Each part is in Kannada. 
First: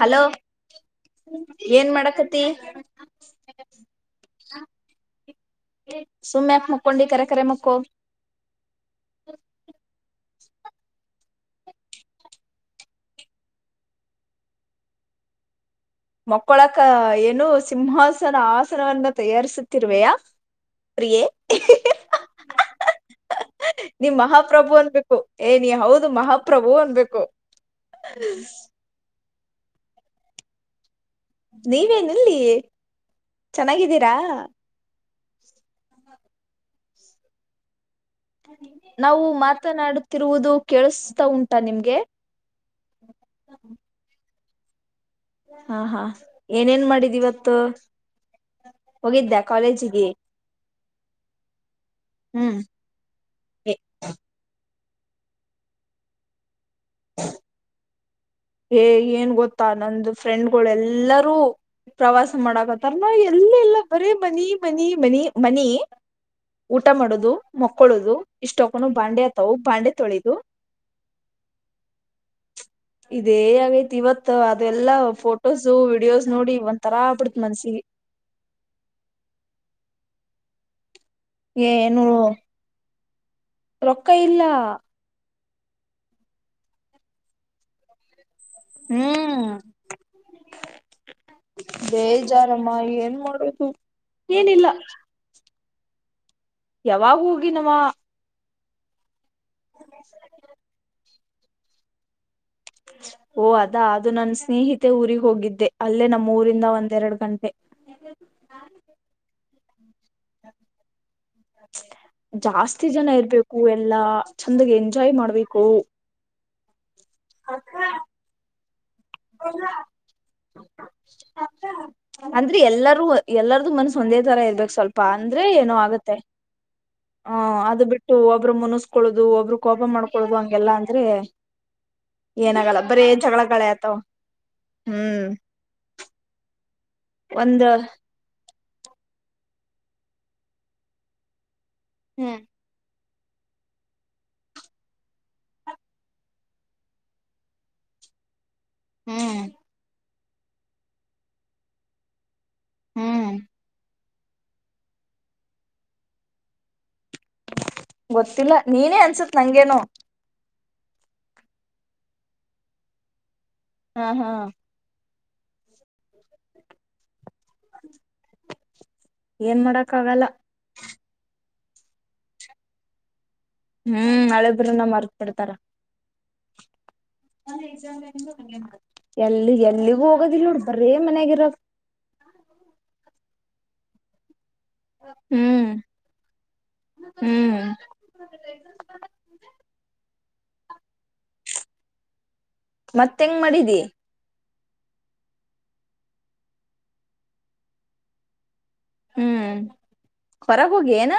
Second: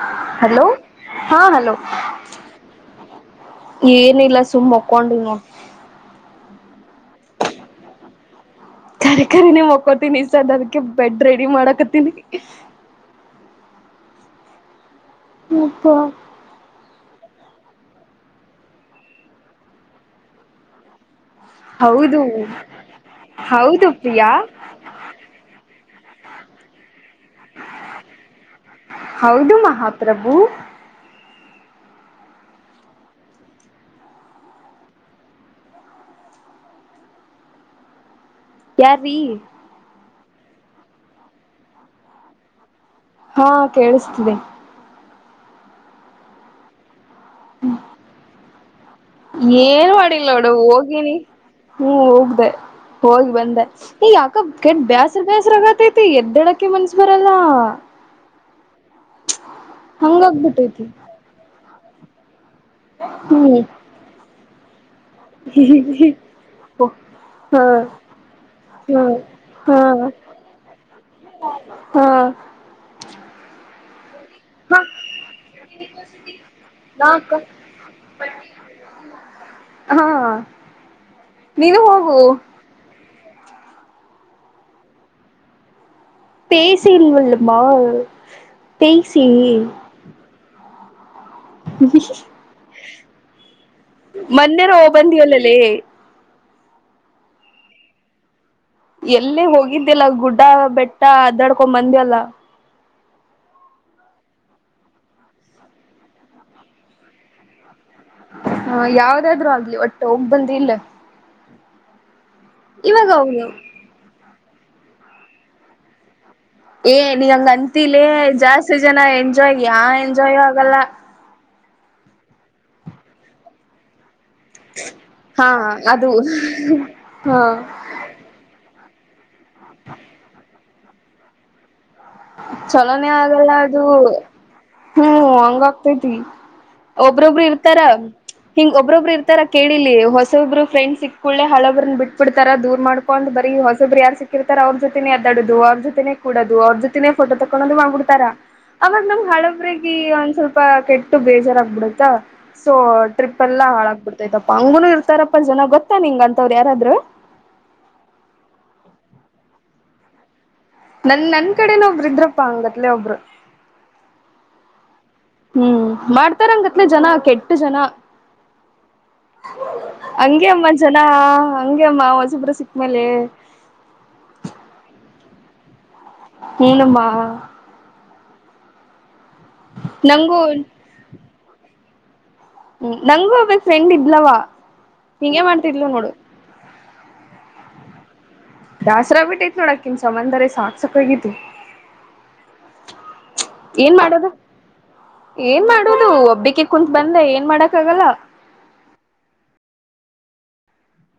ಹಲೋ ಹಾ ಹಲೋ ಏನ್ ಮಾಡಕತಿ ಏನಿಲ್ಲ ಸುಮ್ ಮಕ್ಕೊಂಡಿ ನೋಡ್ ಸುಮ್ಯಾಕ್ ಮಕ್ಕೊಂಡಿ ಕರೆ ಕರೆ ಮಕ್ಕೋ ಕರಿ ಕರಿನೇ ಮಕ್ಕೊತೀನಿ ಸದ ಅದಕ್ಕೆ ಬೆಡ್ ರೆಡಿ ಮಾಡಾಕತ್ತಿನಿ ಹ್ಮ ಮಕ್ಕೊಳಕ್ಕ ಏನು ಸಿಂಹಾಸನ ಆಸನವನ್ನ ತಯಾರಿಸುತ್ತಿರುವೆಯಾ ಪ್ರಿಯೆ ಹೌದು ಹೌದು ನೀ ಪ್ರಿಯಾ ಮಹಾಪ್ರಭು ಅನ್ಬೇಕು ಏ ನೀ ಹೌದು ಅದು ಮಹಾಪ್ರಭು ಅನ್ಬೇಕು ಹೌದು ಮಹಾಪ್ರಭು ನೀವೇನಿಲ್ಲಿ ಚೆನ್ನಾಗಿದ್ದೀರಾ ಯಾರೀ ನಾವು ಮಾತನಾಡು ತಿರುವುದು ಕೇಳಿಸ್ತಾ ಉಂಟಾ ನಿಮಗೆ ಹಾ ಕೇಳಿಸ್ತಿದೆ ಹಾ ಹಾ ಏನೇನ್ ಮಾಡಿದ್ ಇವತ್ತು ಹೋಗಿದ್ದ್ಯಾ ಏನ್ ಕಾಲೇಜಿಗೆ ಮಾಡಿಲ್ಲ ನೋಡು ಹೋಗಿನಿ ಹ್ಮ್ ಹೋಗ್ದ ಹ್ಮ್ ಹೋಗಿ ಬಂದ ಈಗ ಯಕ ಕಟ್ ಬ್ಯಾಸ್ರ ಬ್ಯಾಸ್ರ ಆಗತೈತಿ ಎದ್ದಡಕ ಮನ್ಸ ಬರಲ್ಲ ಏ ಏನ್ ಗೊತ್ತಾ ನಂದು ಫ್ರೆಂಡ್ಗಳ ಹಂಗಾಗ್ಬಿಟ್ಟೈತಿ ಎಲ್ಲರೂ ಪ್ರವಾಸ ಮಾಡಕತ್ತಾರ ನಾವು ಎಲ್ಲ ಹ್ಮ್ ಎಲ್ಲ ಬರೇ ಬನ್ನಿ ಮ ಮನಿ ಹಿ ಮನಿ ಹಿ ಹಿ ಊಟ ಮಾಡೋದು ಹಾ ಮಕ್ಕಳೋದು ಇಷ್ಟ ಹಕ್ಕ ಬಾಂಡೆ ಆತವು ಹಾ ಬಾಂಡೆ ಹಾ ತೊಳದು ಹಾ ಇದೇ ಆಗೈತಿ ಇವತ್ತು ಮ ಹಾ ಅದೆಲ್ಲಾ ಫೋಟೋಸ ವಿಡಿಯೋಸ್ ನೋಡಿ ಒ್ ತರ ನಾಕ ಆಗ್ಬಿಡತ್ ಮನ್ಸಿಗೆ ಹಾ ನೀನು ಏನು ಹೋಗು ರೊಕ್ಕ ಇಲ್ಲ ಪಸಿಲ್ಲಲ್ಲಮ್ಮ ಪೇಯಸ ಹ್ಮ್ ಬೇಜಾನಮ್ಮ ಏನ್ ಮಾಡೋದು ಏನಿಲ್ಲ ಮೊನ್ನೆರ ಹೋಗ್ ಬಂದಿವಲ್ಲಲೇ ಯಾವಾಗ ಹೋಗಿ ನವ ಎಲ್ಲೇ ಹೋಗಿದ್ದಿಲ್ಲ ಗುಡ್ಡ ಬೆಟ್ಟ ಅದ್ದಡ್ಕೊಂಡ್ ಮಂದಿ ಎಲ್ಲ ಓ ಅದಾ ಅದು ನನ್ ಸ್ನೇಹಿತೆ ಊರಿಗೆ ಹೋಗಿದ್ದೆ ಅಲ್ಲೇ ನಮ್ಮ ಊರಿಂದ ಒಂದೆರಡು ಗಂಟೆ ಹ ಯಾವ್ದಾದ್ರು ಆಗ್ಲಿ ಒಟ್ಟು ಹೋಗ ಬಂದಿಲ್ಲ ಹೇ ಜಾಸ್ತಿ ಜನ ಹೋಗು ಇರ್ಬೇಕು ಎಲ್ಲಾ ಚೆಂದಗೆ ಎಂಜಾಯ್ ಮಾಡ್ಬೇಕು ಏ ನೀಂಗ ಅಂತಲೇ ಜಾಸ್ತಿ ಜನ ಎಂಜಾಯ್ ಯಾ ಎಂಜಾಯ್ ಆಗಲ್ಲ ಅಂದ್ರೆ ಎಲ್ಲಾರೂ ಎಲ್ಲಾರ್ದು ಮನ್ಸ ಒಂದೇ ತರ ಇರ್ಬೇಕ್ ಸ್ವಲ್ಪ ಅಂದ್ರೆ ಹಾ ಏನೋ ಅದು ಆಗತ್ತೆ ಹ ಹಾ ಅದು ಬಿಟ್ಟು ಒಬ್ರು ಮುನಿಸಸ್ಕೊಳ್ಳೋದು ಒಬ್ಬ್ರ ಕೋಪ ಮಾಡ್ಕೊಳ್ಳದು ಹಂಗೆಲ್ಲ ಅಂದ್ರೆ ಏನಾಗಲ್ಲ ಬರೇ ಚಲೋನೇ ಆಗಲ್ಲ ಜಗಳಗಳೇ ಅದು ಆತಾವ ಹ್ಮ್ ಹಂಗ ಆಗ್ತತಿ ಒಬ್ರೊಬ್ರು ಒಂದ್ ಇರ್ತಾರ ಹಿಂಗ್ ಒಬ್ಬೊಬ್ಬ ಇರ್ತಾರ ಕೇಳಿಲಿ ಹೊಸೊಬ್ರು ಫ್ರೆಂಡ್ ಸಿಕ್ಕ್ಕೊಳ್ಳಳ್ಳೆ ಹ ನ್ ಬಿಟ್ಬ ಹ್ಮ್ ಬಿಡ್ತಾರ ದೂರ್ ಮಾಡ್ ಒೊಂದ ಬರಿ ಹೊಸಬರು ಯಾರ್ ಸಿಕ್ಕಿರ್ತಾರ ಅವ್ರ ಜೊತೆನೆ ಅದಡದು ಅವ್ರ ಜೊತೆನೆ ಕೂಡದು ಅವ್ರ ಜೊತೆ ನೇಫೋ ತಕ್ಕೊಂಡ ಅಂದುಾಡ್ತಾರಾ ಅವಾಗ ನಮ್ ಹ್ಮ್ ಹಳಬ್ರಗ ಸ್ವಲ್ಪ ಕೆಟ್ಟು ಬೇಜಾರಾಗಬಿಡುತ್ತಾ ಸೊ ಹ್ಮ್ ಟ್ರಿಪ್ ಎಲ್ಲ ಹಾಳಾಗ್ಬಿಡ್ತದೆ ಆಯ್ತಪ್ಪಾ ಅಂಗನನು ಇರ್ತಾರಪ್ಪಾ ಜನ ಗೊತ್ತಾ ನಿಿಂಗ ಅಂತವ್ರು ಯಾರಾದ್ರು ಗೊತ್ತಿಲ್ಲ ನೀನೇ ಅನ್ಸತ್ ನಂಗೇನು ನನ್ ನನ್ ಕಡೆನ ಒಬ್ರು ಇದ್ರಪ್ಪಾ ಹಂಗತ್ಲೆ ಒಬ್ರು ಹಾ ಹಾ ಹ್ಮ್ ಮಾಡ್ತಾರಂಗತ್ನ ಜನ ಕೆಟ್ಟ ಎ ಜನ ಏನ್ ಮಾಡಕ್ ಆಗಲ್ಲ ಹಂಗೆ ಅಮ್ಮ ಜನ ಹಂಗಗೆ ಅಮ್ಮ ಹೊಸಿಬ್ರ ಸಿಕ್ಕ್ಮೇಲೆ ಹ್ಮ್ ಹಳೆಬ್ರನ್ನ ಮರ್ತ್ ಬಿಡ್ತಾರ ಹನುಮ್ಮ ಎಲ್ಲಿ ಎಲ್ಲಿಗೂ ನಂಗೂ ಹೋಗೋದಿಲ್ಲ ನೋಡ ಬರೇ ಮನ್ಯಗರಕ್ ಹ್ಮ ನಂಗಗೂ ಒಬ್ಬಕ್ ಫ್ರೆಂಡ್ ಇದ್ಲವಾ ಹಿಂಗಗೆ ಹ್ಮ್ ಮಾಡ್ತಿದ್ಲವ ನೋಡು ಹ್ಮ್ ದಾಸರಾ ಬಿಟ್ಟತ್ ನೋಡಕಿನ್ ಸಮಂದರ ಸಾಕ್ ಸಾಕಾಗಿತ್ತುು ಮತ್ತ ಹೆಂಗ್ ಮಾಡಿದಿ ಏನ್ ಮಾಡುದು ಒಬ್ಬಿಕ ಕುತ್ ಬಂದ ಏನ್ ಮಾಡಕ್ ಆಗಲ್ಲ ಹ್ಮ್ ಹೊರಗ ಹೋಗಿ ಏನಾ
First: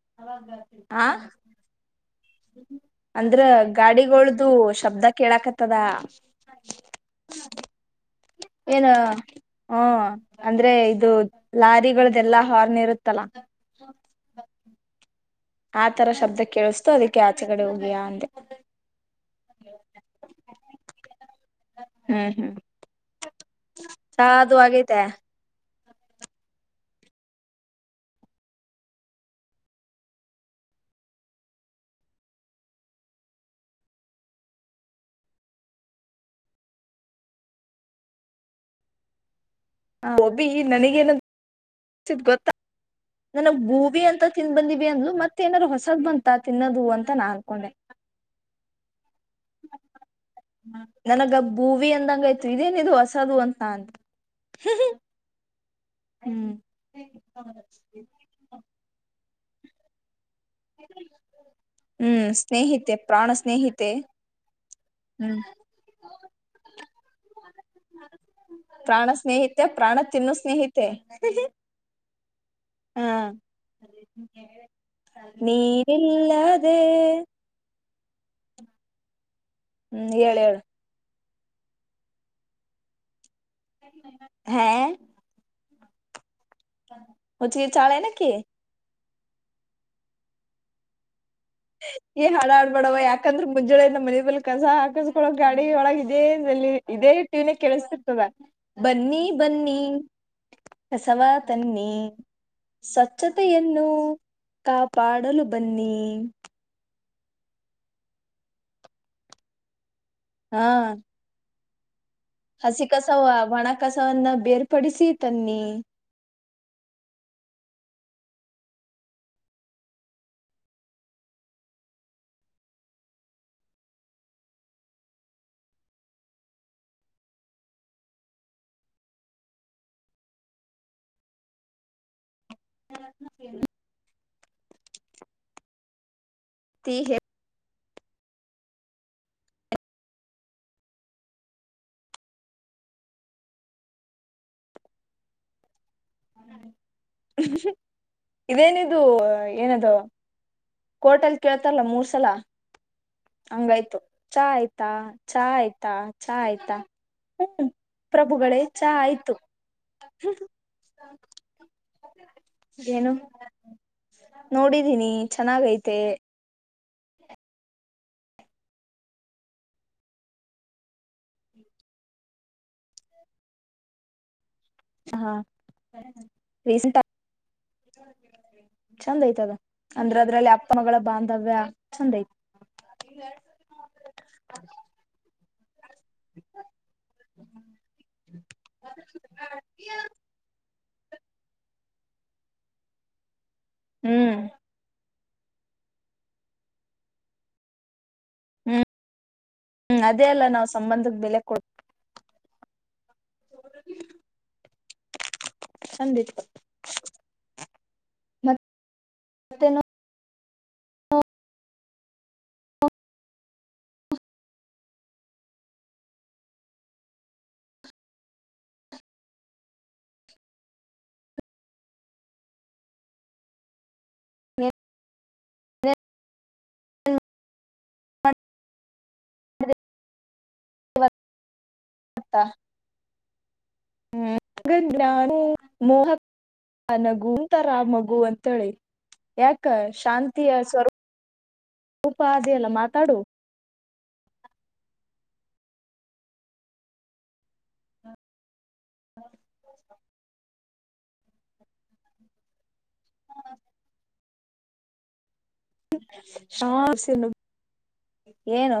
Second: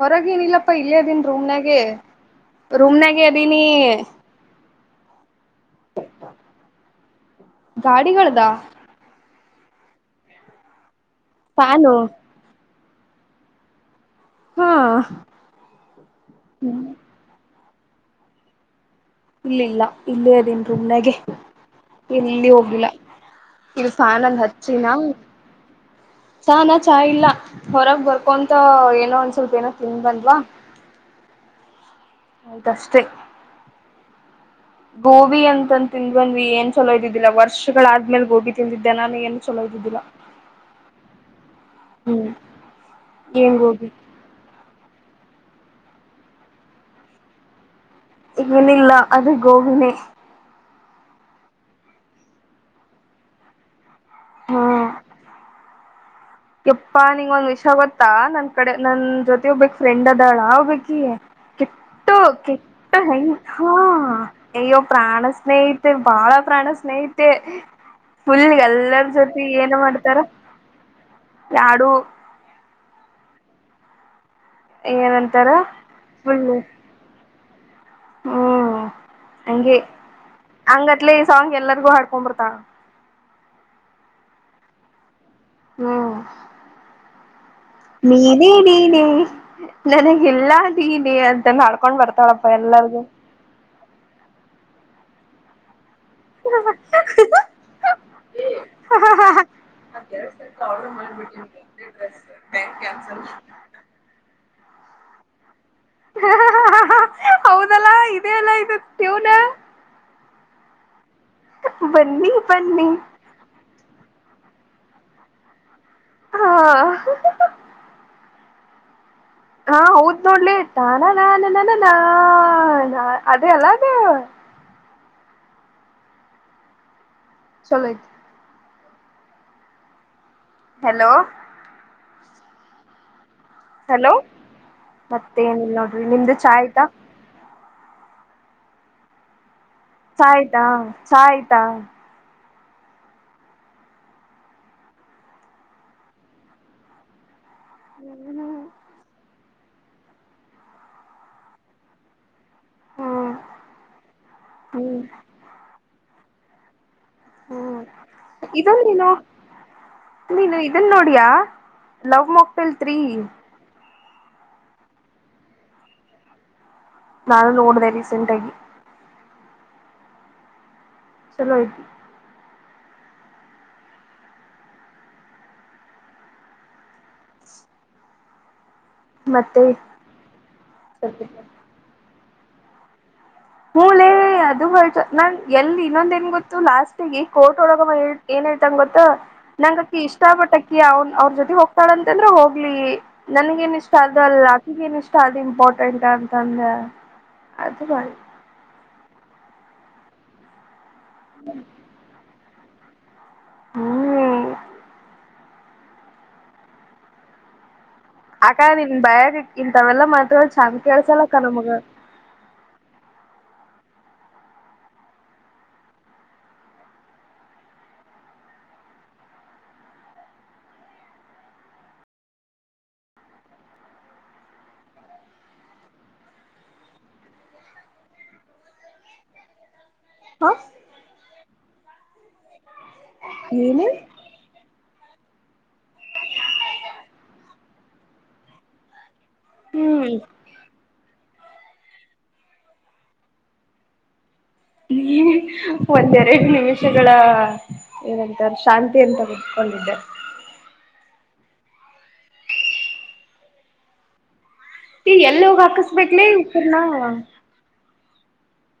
ಹೊರಗೇಏನಿಲ್ಲಪ್ಪಾ ಇಲ್ಲೇದನ್ ರೂಮ್ನಾಗೆ ರೂಮ್ನಾಗೆ ಅಂದ್ರ ಅದೀನಿ ಗಾಡಿಗೊಳ್ದು ಶಬ್ದ ಕೇಳಾಕತ್ತದ ಗಾಡಿಗಳದಾ ಏನ ಹ್ಮ ಅಂದ್ರೆ ಇದು ಫ್ಯಾನು ಲಾರಿಗಳ್ದೆಲ್ಲಾ ಹಾರ್ನ್ ಇರುತ್ತೆ ತಲ ಹ್ಮ್ ಆ ತರ ಶಬ್ದ ಕೇಳಿಸ್ತು ಅದಕ್ಕೆ ಆಚೆ ಕಡೆ ಹೋಗಯ ಅೆ ಇಲ್ಲಿಲ್ಲ ಇಲ್ಲೇದನ್ ರುಮನೆೆ ಹ್ಮ್ ಎಲ್ಲಿ ಹ್ಮ್ ಹೋಗ್ಲಿಲ್ಲ ಇದು ಫ್ಯಾನ್ಲ್ಲಿ ಸಾದು ಹಚ್ಚಿನ ಆಗೈತೆ ಚ ನಾ ಚಾ ಇಲ್ಲ ಹೊರಗ್ ಬರ್ಕೊಂತ ಏನೋ ಒಂದ್ ಸ್ವಲ್ಪ ಏನೋ ತಿನ್ ಬಂದ್ವಾ ಆಯ್ತ ಅಷ್ಟೇ ಗೋಬಿ ಅಂತನ್ ತಿಿಂದ್ ಬಂದ್ ಏನ್ ಚಲೋ ಇದ್ದಿದ್ದಿಲ್ಲಾ ವರ್ಷಗಳಾದ್ಮೇಲೆ ಗೋಬಿ ತಿಂದಿದ್ದೆ ನಾನ ಏನ್ ಚಲೋ ಇದ್ದಿದ್ದಿಲ್ಲ ಹ ಒಬ್ಬಿ ನನಗೇನ ಚತ್ ಹ್ಮ್ ಗೊತ್ತಾ ಏನ್ ನನಗ್ ಗೋಬಿ ಭೂವಿ ಅಂತ ತಿನ್ ಬಂದಿದ್ದ ಅ್ಲು ಮತ್ತೆ ನಾದಾರರು ಹೊಸದ್ ಬಂತ ತಿನ್ನೋದು ಅಂತ ನಾ ಅನ್ಕೊಂಡೆ ಇಂಗನಿಲ್ಲ ಅದು ಗೋವಿನೆ ನನಗ ಭೂವಿ ಅಂದಂಗ ಆಯ್ತು ಇದೇನಿದದು ಹೊಸದು ಅಂತ ನನ್ ಹ್ಮ್ ಹ್ಮ್ ಕೆಪ್ಪಾ ನಿಂಗ ಒಂದ್ ವಿಷ ಗೊತ್ತಾ ನನ್ ಕಡೆ ನನ್ ಜೊತೆ ಬ್ಫ್ರೆಂಡ ಅ ಾಳ ಆ್ಬೇಕಿ ಕೆಟ್ಟೋ ಹ್ಮ್ ಕೆಟ್ಟ ಸ್ನೇಹಿತೆ ಪ್ರಾಣ ಸ್ನೇಹಿತೆ ಅಯ್ಯೋ ಪ್ರಾಣ ಹ್ಮ್ ಸ್ನೇಹಿಿತ ಬಾಳ ಪ್ರಾಣ ಸ್ನೇಹಿಿತ ಮತ್ತು ಫುಲ್ಗೆಲ್ಲ ಪ್ರಾಣ ಸ್ನೇಹಿತೆ ಪ್ರಾಣ ತಿನ್ನು ಸ್ನೇಹಿತೆ ಯಾಡು ಹಾ ಅದ ಏನಂತಾರ ಫುಲ್ ನೀರಿಲ್ಲದೆ ಹ್ಮ್ ಅಗೆ ಹ್ಮ್ ಹೇಳ ಹೇಳ ಅಂಗಟ್ಲೆ ಸಾಂಗ್ ಎಲ್ಲರಿಗೂ ಹಾಡ್ಕೊಂಡ್ಂಬರ್ತಾನ ಹಾ ಹ್ಮ್ ಹುಚ್ಚಿಗೆ ಚಾಳ ಏನಕಿ ನೀನೇ ನೀನೆ ನನಗೆಲ್ಲ ದೀನಿ ಅದು ಏ ಹಾಡಾಡ್ಬಡವ ಯಾಕಂದ್ರೆ ಮುಂಜಳೆನ ಮಲ್ ಕಸ ಹಕಳ ಗಾಡಿ ಒಳಗ ಇದೇ ಇದೇ ಹಟ್ಟಿವಿನ ಕೇಳಸತಿರ್ತದ ಬನ್ನಿ ಬನ್ನಿ ಕಸವ ತನ್ನಿ ಸ್ವಚ್ಛತೆಯನ್ನು ಕಾಪಾಡಲು ಬನ್ನಿ ಹೌದಲ್ಲಾ ಇದದೆ ಅಲ್ಲ ಇದು ಟ್ಯೂನ್ ಹ್ಮ ಹ್ಮ ಬನ್ನಿ ಬನ್ನಿ ಸವನ್ನ ಬೇರ್ಪಡಿಸಿ ತನ್ನಿ ಹಾ ಹಾ ಹೌದ್ ನೋಡ್ಲಿತಾನ ನಾನ ನನ ನಾ ಅದೇ ಅಲ್ಲ ಅದೇ ಚಲ ಹಲೋ ರೇ ಹಲೋ ಮತ್ತೆ ಏನಿಲ್ಲ ನೋಡ್ರಿ ನಿಮ್ದ ಸಾಯಿತ ತಿ ಚಯ್ತಾ ಚಾಯಯ್ತಾ ಹ್ಮ್ ಇದೇನಿದು ಏನದು ಕೋಟಲ್ ಕೇಳ್ತಾರಲ್ಲ ಮೂರ್ ಸಲ ಹ್ಮ್ ಹಂಗಾಯ್ತು ಚಾ ಆಯ್ತಾ ಹ್ಮ್ ಹ್ಮ್ ಚಾ ಆಯ್ತಾ ಚಾ ಆಯ್ತಾ ಹ್ಮ್ ಪ್ರಭುಗಳೇ ಇದನ್ ಚಾ ನೀನು ಆಯ್ತು ನೀನು ಇದನ್ ನೋಡಿಯ ಲವ್ ಮಕ್ಟೆಲ್ ತ್ರೀ ನೋಡಿದ್ದೀನಿ ಚೆನ್ನಾಗೈತೆ ನಾನು ನೋಡಿದೆೇ ರೀ ಸೆಂಟಗಿ ಚಲೋ ಆಯ್ತು ಹಾ ರಸಂ ಚಂದ್ ಐತದ ಮತ್ತೆ ಅಂದ್ರೆ ಅದ್ರಲ್ಲಿ ಅಪ್ಪ ಮಗಳ ಬಾಂಧವ್ಯ ಚಂದ ಐತ ಹ ಮೂಲ ಅದು ಹೊ ನ ಎಲ್ಲಿ ಇನ್ನೊಂದ ನ್ ಗೊತ್ತು ಲಾಸ್ಟಗೆ ಕೋರ್ಟ್ ಒಳಗ ಏನ್ ಹೇಳ್ತಂಗ ಗೊತ್ತ ನಂಗಕ್ಕ ಇಷ್ಟ ಪಟ್ಟ ಅವನ್ ಅವ್ರ ಜೊತೆಗೆ ಹೋಗ್ತಾಳಂತಂದ್ರ ಹೋಗ್ಲಿ ನನಗ ಏನ ಇಷ್ಟ ಅದು ಹ್ಮ್ ಅಲ್ಲ ಆಕಗ ಏನಿಷ್ಟ ಅದು ಇಂಪಾರ್ಟೆಂಟ್ ಅಂತಂದೆ ಅದು ಮ ಹ್ಮ್ ಹ್ಮ್ ಅದೇ ಅಲ್ಲ ನಾವ್ ಸಂಬಂಧದ ಬೆಲೆ ಕೊಟ್ಟು ಹ್ಮ್ ಸಂದಿಿತ ಆಕ ಬಯಾಗ ಇಂತ ತವೆೆಲ್ಲಾ ಮಾತ್ರ ಚಂದ ಕೇಳ್ಸಲಕ್ಕ ನಮಗ ಹಾ ತ್ತ ಏನು ಹ್ಮ ಜ್ಾನು ಮೋಹ ನಗುಂತರ ಮಗು ಅಂತೇಳಿ ಯಾಕ ಹ್ಮ್ ಶಾಂತಿಯ ಸ್ವರೂಪೂಪ ಅಿ ಅಲ್ಲ ಮಾತಾಡು ಒಂದೆರಡು ನಿಮಿಷಗಳ ಏನಂತ ಶಾಂತಿಯನ್ನು ತೆಗೆದುಕೊಂಡಿದ್ದೆ ಹೌ ಈ ಎಲ್ಲ ವಾಕಸ್ಬೇಕಟ್ಲೆ ಉ ನ ಹಸನು ಏನು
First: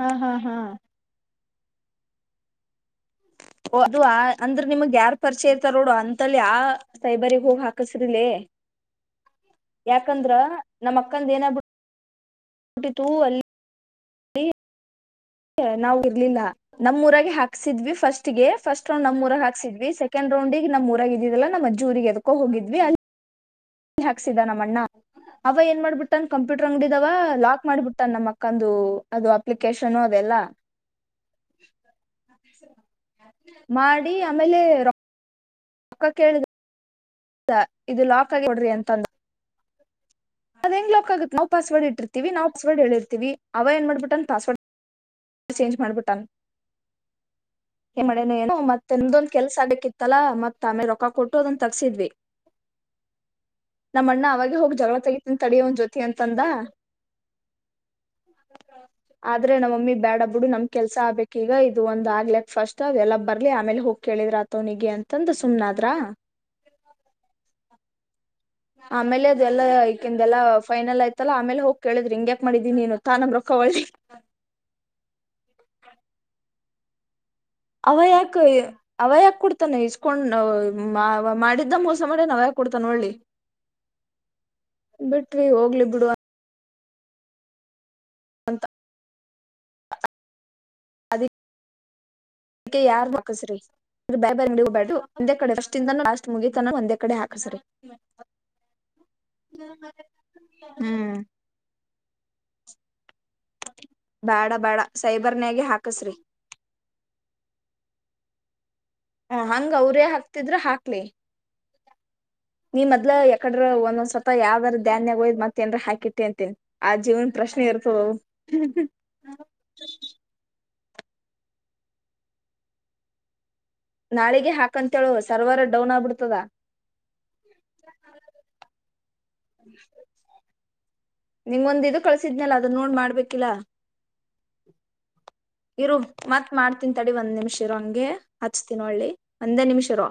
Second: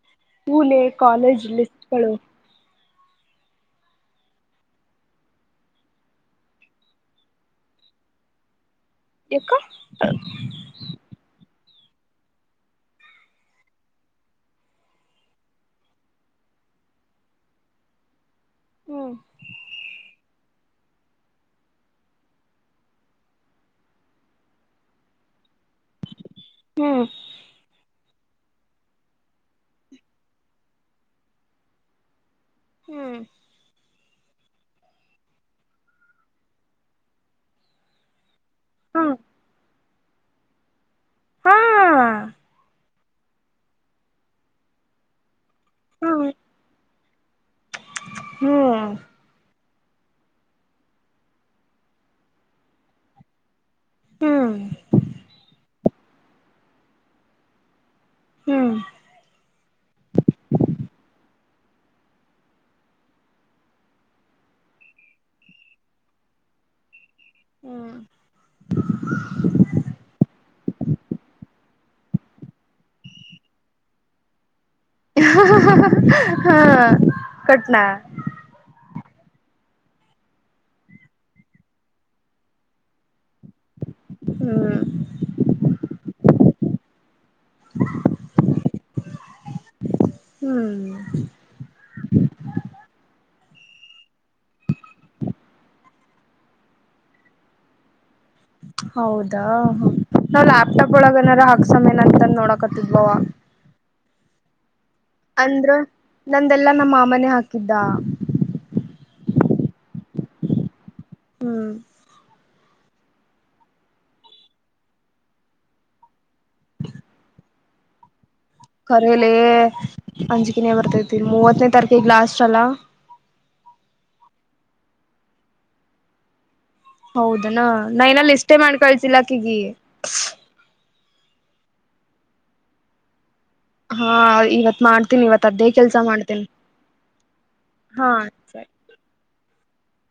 ಹಾ ಹಾ ಹಾ ಸ್ೂಲೆ ಕಾಲೇಜ್ಲ್ಲಿ ಹ ಅದು ಅಂದ್ರ ನಿಮಗ್ ಯಾರ್ ಪರಿಚಯ ಇರ್ತಾರೋಡು ಅಂತಲ್ಲಿ ಆ ಸೈಬರಿಗ್ ಹೋಗಿ ಹಾಕಸ್ರಿಲ ಯಾಕ ಯಾಕಂದ್ರ ನಮ್ಮ್ ಅಕ್ಕಂದ ಏನಬ ಟಿತು ಅಲ್ಲಿ ನಾವು ಇರ್ಲಿಲ್ಲ ನಮ್ಮ ಊರಾಗ ಹಾಕ್ಸಿದ್ವಿ ಫಸ್ಟ್ ಫಸ್ಟ್ ರೌಂಡ ಹ್ಮ್ ನಮ್ೂರ ಹಾಕ್ಿದ್ವಿ ಸೆಕಂಡ್ ರೌಂಡ್ ಈ ನಮ್ಮ್ ಊರಾಗ ಇದಿದಲ್ಲಾ ನಮ್ಮ ಅಜ್ೂರಿಗೆ ಎದಕೋ ಹೋಗಿದ್ವಿ ಅಲ್ಲಿ ಹಾಕ್ಸಿದ ನಮ್ಮಣ್ಣ ಅವ ಏನ್ ಮಾಡ್ಬಿಟ್ಟ ಅನ್ ಕಂಪ್ಯೂಟರ್ ಹ್ಮ್ ಅಂಗಡಿದವ ಲಾಕ್ ಮಾಡಿಬಟ್ಟ ನ್ನ ಮಕ್ಕಂದು ಅದು ಅಪ್ಲಿಕೇಶನ್ ಅದೆಲ್ಲಾ ಹ್ಮ್ ಮಾಡಿ ಆಮೇಲೆ ರ ಪಕ್ಕ ಕೇಳಿದೆ ಇದು ಲಾಕ್ ಆಗಿ ಕೊಡ್ರಿ ಎಂತಂದ ಹ್ಮ್ ಅದ ಹೆಂಗ್ ಲಾಕ್ ಆಗುತ್ತೆ ನಾವು ಹಾ ಪಾಸ್ವರ್ಡ್ ಇಟ್ಟಿರ್ತಿೀವಿ ನಾವು ಪಸ್ವಡ್ ಹೇಳಿರ್ತತಿವಿ ಅವ ಏನ್ ಮಾಡ್ಬಿಟ್ಟ ಅನ್ ಪಾಸ್ವರ್ಡ್ ಚೇಂಜ್ ಮಾಡ್ಬಿಟ್ಟಾನ ಹ್ಮ್ ಮಡಏ ಹ್ಮ್ ಮತ್ತೆ್ದೊಂದ ಕೆಲ್ಸ ಿತ್ತಲ್ಲಾ ಮತ್ತ ಆಮೆ ರೊಕ್ಕ ಕೊಟ್ಟು ಅದನ್ನ ತಗಸಿದ್ವಿ ನಮ್ಮ ಅಣ್ಣ ಹ್ಮ್ ಅವಾಗ ಹೋಗ ಜಗಳ ತಗ ತಂತ ತಂದ ಹ್ಮ್ ಆದ್ರೆ ನಮ್ಮಮ್ಮಿ ಬೇಡ ಬಿಡು ನಮ್ ಕೆಲ್ಸ ಆಗ್ಬೇಕಕ್ ಈಗ ಇದು ಒಂದ್ ಆಗ್ಲಕ್ ಫಸ್ಟ್ ಅ ಎಲ್ಲ ಬರ್ಲಿ ಆಮೇಲೆ ಹೋಗ ಕೇಳಿದ್ರ ಆತವನಿಗೆ ಅಂತಂದು ಸುಮ್ನಾದ್ರ ಹ್ಮ್ ಆಮೇಲೆ ಅದೆಲ್ಲಾ ಈಕಂದ ಎಲ್ಲಾ ಫೈನಲ್ ಆಯ್ತಲ್ಲ ಆಮೇಲೆ ಹೋಗ್ ಕೇಳಿದ್ರಿ ಹಿಂಗ್ಯಾಕ್ ಮಾಡಿದೀಿ ನೀನು ತಾನ ರೊಕ್ಕವಳ್ಳಿ ಹಾ್ ಅವ ಯಾಕ್ಕ ಅವ ಯಕ ಕೊಡ್ತಾನೆ ಇಸ್ಕೊಂಡ್ ಮಾಡಿದ್ದ ಮೋಸ ಮಾಡಿ ಅವ ಯಕೆ ಕೊಡ್ತಾನ ಒಳ್ಳಿ ಹ್ಮ್ ಬಿಟ್ವಿ ಹೋಗ್ಲಿ ಬಿಡುವ ಹ ಅಂತ ಹ್ಮ್ ಅದ ಅದಕ್ಕೆ ಯಾರ್ ಮಾಕಸ್ರಿ ಬ ಬ ನಬ್ಯಾು ಒಂದೇ ಕಡೆಸ್ ಲಾಸ್ಟ್ ಮುಗಿತ ಒಂದೇ ಕಡೆ ಹಾಕಸರಿ ಹೌದಾ ನಾವ್ ಲ್ಯಾಪ್ಟಾಪ್ ಹ್ಮ್ ಒಳಗ ಏನಾರ ಹಾಕ್ಸಯ ನಂತಂದ ನೋಡಕತ್ಬೋವ ಬೇಡ ಬೇಡ ಅಂದ್ರ ನಂದೆಲ್ಲಾ ನಮ್ಮ ಮಾಮನೆ ಹಾಕಿದ್ದ ಹ ಹಂಗ ಅವ್ರೇ ಹಾಕ್ತಿದ್ರ ಹಾಕ್ಲಿ ಹ್ಮ್ ನೀ ಮದ್ ಯಕಡ್ರರು ಒಂದೊಂದ್ಸವತ ಯಾವ್ದಾದಾರ ಧಾನ್ಯಾಗ ಹೋಯ್ ಮತ್ತೇಏನ್ರ ಹಾಕಿಟ್ಟಿ ಅಂತೇಿ ಆ ಜೀವನ್ ಪ್ರಶ್ನೆ ಇರ್ತದ ಕರಲ ಅಂಜಕಿನೇ ಬರ್ತದೆ ಮೂವತ್ತನೇ ತಾರಕ ಲಾಸ್ಟ್ ಅಲ್ಲ ನಾಳಿಗೆ ಹಾಕಂತೇಳು ಸರ್ವರ್ ಡೌನ್ ಆಗ್ಬಿಡ್ತದ ಹೌದನಾ ನಾನಲ್ಲಿ ಇಷ್ಟೇ ಮಾಡ್ ಕಳ್ ಇ ಕಗ ನಿಮ್ೊಂದ್ ಇದು ಕಳ್ಸಿದ್ನಲ್ಲ ಅದನ್ನ ನೋಡ್ ಮಾಡ್ಬೇಕು ಹಾ ಇವತ್ ಮಾಡ್ತೀನಿ ಇವತ್ ಅದೇ ಇರು ಕೆಲ್ಸ ಮಾಡ್ತೀನಿ ಮತ್ ಮಾಡ್ತನ್ ತಡಿ ಒಂದ್ ನಿಮಿಷ ಇರೋ ಹಂಗೆ ಹಾ ಸರಿ ಹಚ್ತೀನ ಒಳ್ಳಿ ಒಂದೇ ನಿಮಿಷ ರಾ